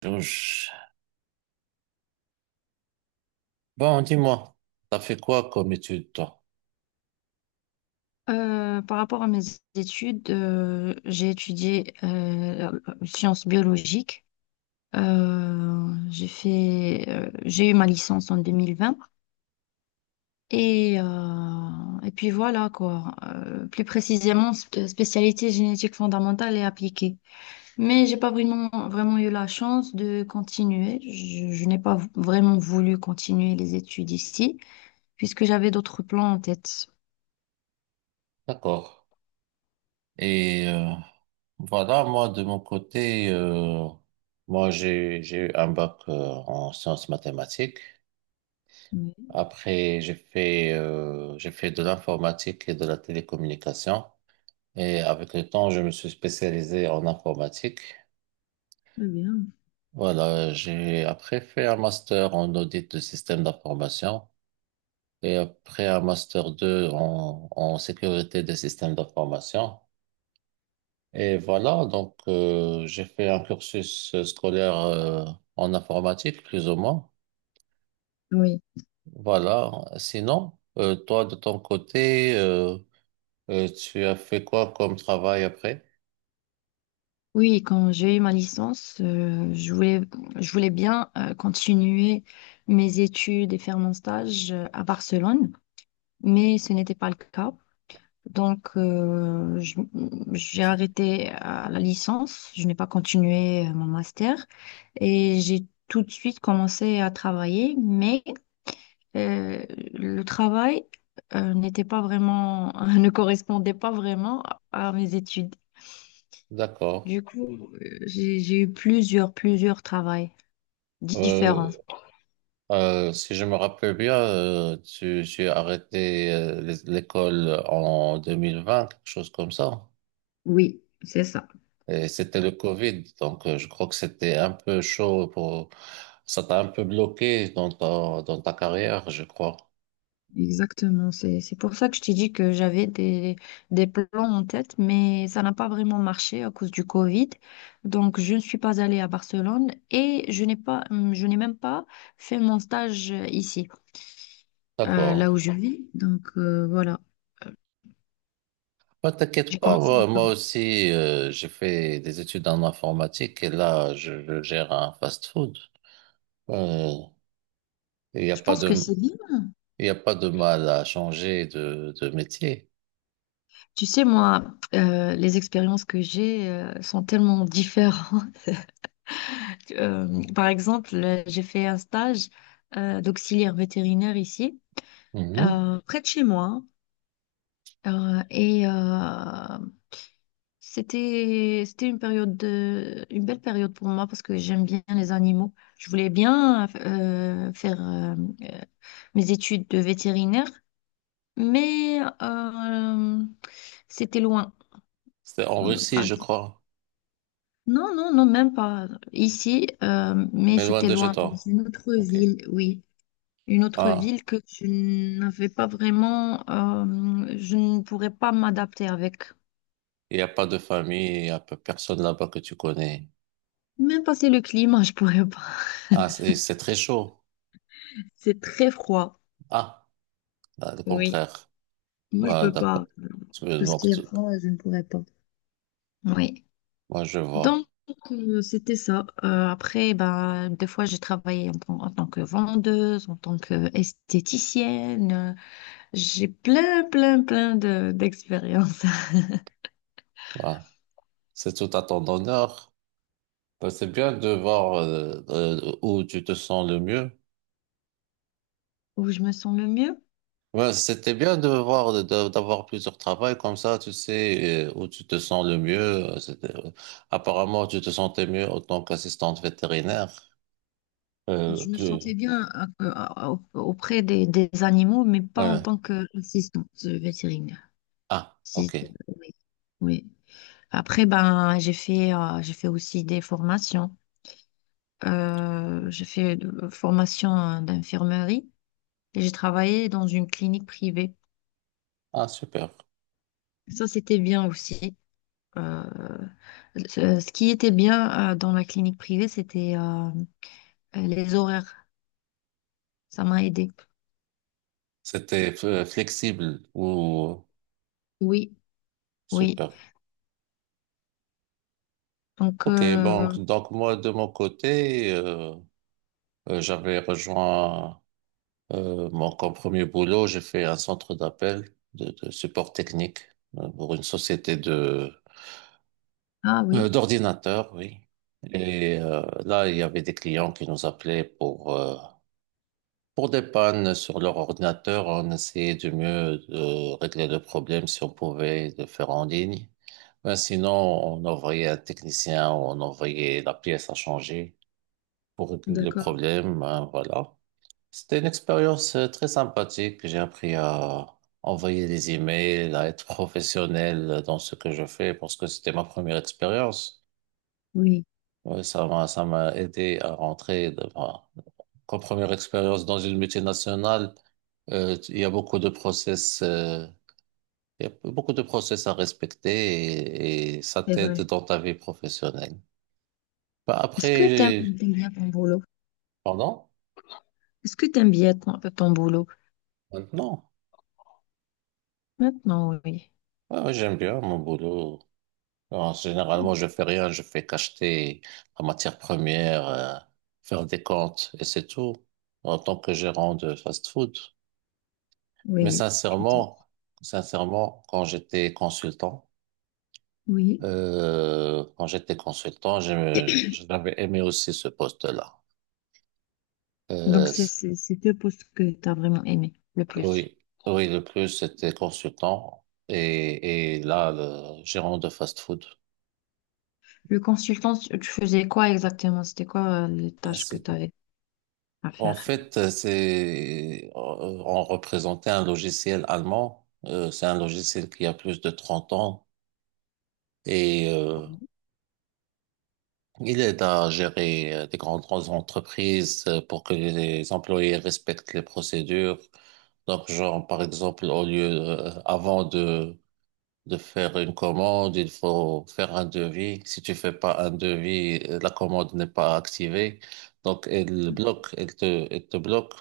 Georges. Bon, dis-moi, t'as fait quoi comme étude, toi? Par rapport à mes études, j'ai étudié sciences biologiques. J'ai fait, j'ai eu ma licence en 2020 et puis voilà quoi. Plus précisément, spécialité génétique fondamentale et appliquée. Mais j'ai pas vraiment vraiment eu la chance de continuer. Je n'ai pas vraiment voulu continuer les études ici puisque j'avais d'autres plans en tête. D'accord. Et euh, Voilà, moi, de mon côté, moi, j'ai eu un bac en sciences mathématiques. Oui, Après, j'ai fait de l'informatique et de la télécommunication. Et avec le temps, je me suis spécialisé en informatique. très bien. Voilà, j'ai après fait un master en audit de système d'information et après un master 2 en, en sécurité des systèmes d'information. Et voilà, donc j'ai fait un cursus scolaire en informatique, plus ou moins. Oui. Voilà. Sinon, toi, de ton côté, tu as fait quoi comme travail après? Oui, quand j'ai eu ma licence, je voulais bien continuer mes études et faire mon stage à Barcelone, mais ce n'était pas le cas. Donc, j'ai arrêté à la licence, je n'ai pas continué mon master et j'ai tout de suite commencé à travailler, mais euh, le travail n'était pas vraiment, ne correspondait pas vraiment à mes études. D'accord. Du coup, j'ai eu plusieurs travails différents. Euh, Si je me rappelle bien, tu as arrêté l'école en 2020, quelque chose comme ça. Oui, c'est ça. Et c'était le Covid, donc je crois que c'était un peu chaud pour... Ça t'a un peu bloqué dans dans ta carrière, je crois. Exactement. C'est pour ça que je t'ai dit que j'avais des plans en tête, mais ça n'a pas vraiment marché à cause du Covid. Donc, je ne suis pas allée à Barcelone et je n'ai pas, je n'ai même pas fait mon stage ici, D'accord. là où je vis. Donc, voilà. Euh, Bah, t'inquiète J'ai pas, commencé à moi, moi travailler. aussi, j'ai fait des études en informatique et là, je gère un fast-food. Euh, Il n'y a Je pas pense que de, c'est bien. il y a pas de mal à changer de métier. Tu sais, moi, les expériences que j'ai, sont tellement différentes. Par exemple, j'ai fait un stage d'auxiliaire vétérinaire ici, Mhm. Près de chez moi. Euh, et euh, c'était une une belle période pour moi parce que j'aime bien les animaux. Je voulais bien faire euh, mes études de vétérinaire, mais c'était loin. C'est en Russie, Par je exemple. crois, Non, non, non, même pas ici, mais mais loin c'était de chez loin dans toi. une autre Ok. ville, oui. Une autre Ah, ville que je n'avais pas vraiment, je ne pourrais pas m'adapter avec. il n'y a pas de famille, il n'y a personne là-bas que tu connais. Même passer le climat, je pourrais pas. Ah, c'est très chaud. C'est très froid. Ah, ah, le Oui. contraire. Moi, je Ah, peux pas. d'accord. Tu veux- Tout ce Donc, qui est tu- froid, je ne pourrais pas. Oui. moi, je vois. Donc, c'était ça. Après, bah, des fois, j'ai travaillé en tant que vendeuse, en tant qu'esthéticienne. J'ai plein, plein, plein d'expériences Ah, c'est tout à ton honneur. Bah, c'est bien de voir où tu te sens le mieux. où je me sens le mieux. Ouais, c'était bien de voir, d'avoir plusieurs travails comme ça, tu sais, où tu te sens le mieux. Apparemment, tu te sentais mieux en tant qu'assistante vétérinaire. Euh, Je me plus, sentais bien euh, auprès des animaux, mais pas en ouais. tant qu'assistante vétérinaire. Ah, Si- ok. oui. Oui. Après, ben, j'ai fait aussi des formations. Formation d'infirmerie et j'ai travaillé dans une clinique privée. Ah, super. Ça, c'était bien aussi. Euh, ce qui était bien dans la clinique privée, c'était les horaires. Ça m'a aidé. C'était flexible ou Oui, oui. super. Donc, Ok, donc moi, de mon côté, j'avais rejoint. Bon, comme premier boulot, j'ai fait un centre d'appel de support technique pour une société de ah oui. d'ordinateurs, oui. Et là, il y avait des clients qui nous appelaient pour des pannes sur leur ordinateur. On essayait du mieux de régler le problème si on pouvait le faire en ligne. Ben, sinon, on envoyait un technicien ou on envoyait la pièce à changer pour régler le D'accord, problème. Hein, voilà. C'était une expérience très sympathique. J'ai appris à envoyer des emails, à être professionnel dans ce que je fais parce que c'était ma première expérience. oui, Ouais, ça m'a aidé à rentrer dans ma- comme première expérience dans une multinationale. euh, il y a beaucoup de process, euh, il y a beaucoup de process à respecter et ça c'est t'aide vrai. dans ta vie professionnelle. Bah, Est-ce que t'aimes après, t'aimes bien ton boulot? pardon, Est-ce que t'aimes bien ton, ton boulot? maintenant, Maintenant, oui. ouais, ouais, j'aime bien mon boulot. Alors, généralement, je fais rien, je fais qu'acheter la matière première, faire des comptes et c'est tout en tant que gérant de fast-food. Mais Oui, je dis. sincèrement, sincèrement, quand j'étais consultant, Oui. J'avais aimé aussi ce poste-là. Donc, Euh, c'est c- c'est- c'est deux postes que t'as vraiment aimé le plus. oui, oui, le plus c'était consultant et là, le gérant de fast-food. Le consultant, tu faisais quoi exactement? C'était quoi les tâches que t'avais à En faire? fait, on représentait un logiciel allemand. C'est un logiciel qui a plus de 30 ans et il aide à gérer des grandes entreprises pour que les employés respectent les procédures. Donc, genre, par exemple, avant de faire une commande, il faut faire un devis. Si tu fais pas un devis, la commande n'est pas activée. Donc, elle bloque, elle te bloque.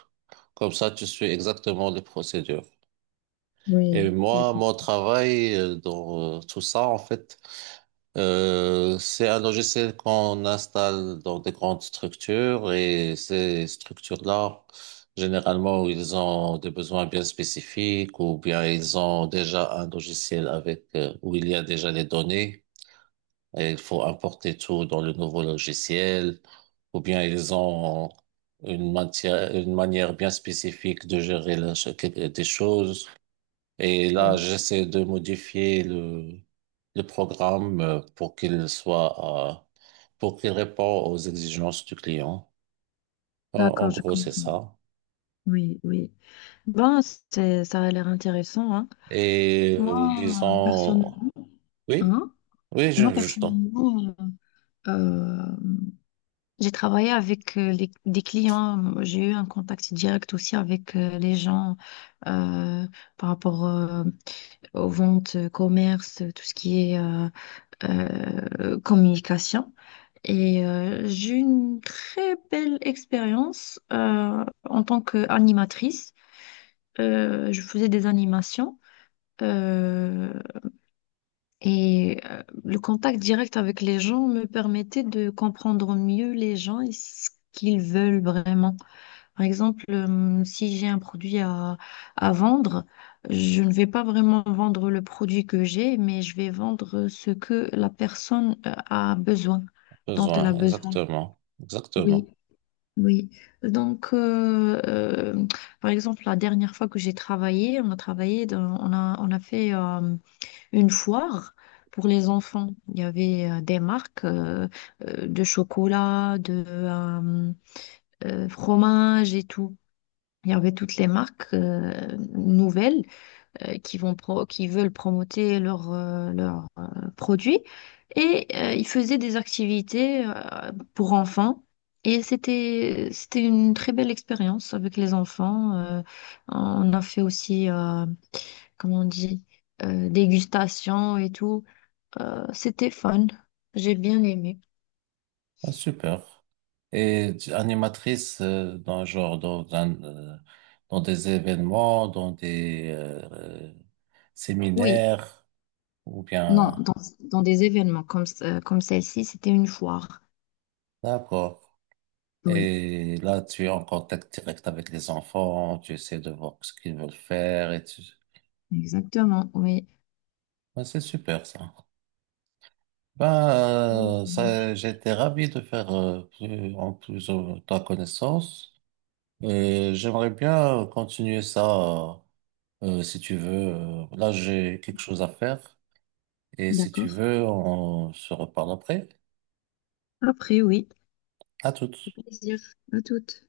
Comme ça, tu suis exactement les procédures. Et Oui, j'ai moi, mon compris. travail dans tout ça, en fait, c'est un logiciel qu'on installe dans des grandes structures et ces structures-là, généralement, ils ont des besoins bien spécifiques ou bien ils ont déjà un logiciel avec où il y a déjà les données et il faut importer tout dans le nouveau logiciel ou bien ils ont une manière bien spécifique de gérer des choses. Et là, Oui. j'essaie de modifier le programme pour qu'il réponde aux exigences du client. En D'accord, je gros, c'est comprends. ça. Oui, oui. Bon, ça a l'air intéressant, hein. Moi, Disons, personnellement, oui, hein? oui, Moi, je t'en personnellement, euh, j'ai travaillé avec des clients, j'ai eu un contact direct aussi avec les gens euh, par rapport aux ventes, commerce, tout ce qui est communication. Et j'ai eu une très belle expérience en tant qu'animatrice. Je faisais des animations euh, et le contact direct avec les gens me permettait de comprendre mieux les gens et ce qu'ils veulent vraiment. Par exemple, si j'ai un produit à vendre, je ne vais pas vraiment vendre le produit que j'ai, mais je vais vendre ce que la personne ai dont elle a besoin, besoin. exactement, Oui, exactement. oui. Donc, par exemple, la dernière fois que j'ai travaillé, on a fait une foire pour les enfants. Il y avait des marques de chocolat, de fromage et tout. Il y avait toutes les marques nouvelles qui veulent promoter leurs, produits et ils faisaient des activités pour enfants et c'était une très belle expérience avec les enfants. On a fait aussi comment on dit dégustation et tout. C'était fun. J'ai bien aimé. Ah, super. Animatrice dans genre dans un, dans des événements, dans des euh, Oui. séminaires ou Non, bien, dans, dans des événements comme celle-ci, c'était une foire. d'accord. Oui, Et là, tu es en contact direct avec les enfants, tu essaies de voir ce qu'ils veulent faire exactement, oui. ouais, c'est super ça. Oui, Ben, ça ça, marche. j'étais ravi de faire en plus ta connaissance. Et j'aimerais bien continuer ça si tu veux. Là, j'ai quelque chose à faire. Et si tu D'accord. veux, on se reparle après. Après, oui. À Au toutes. plaisir. À toutes.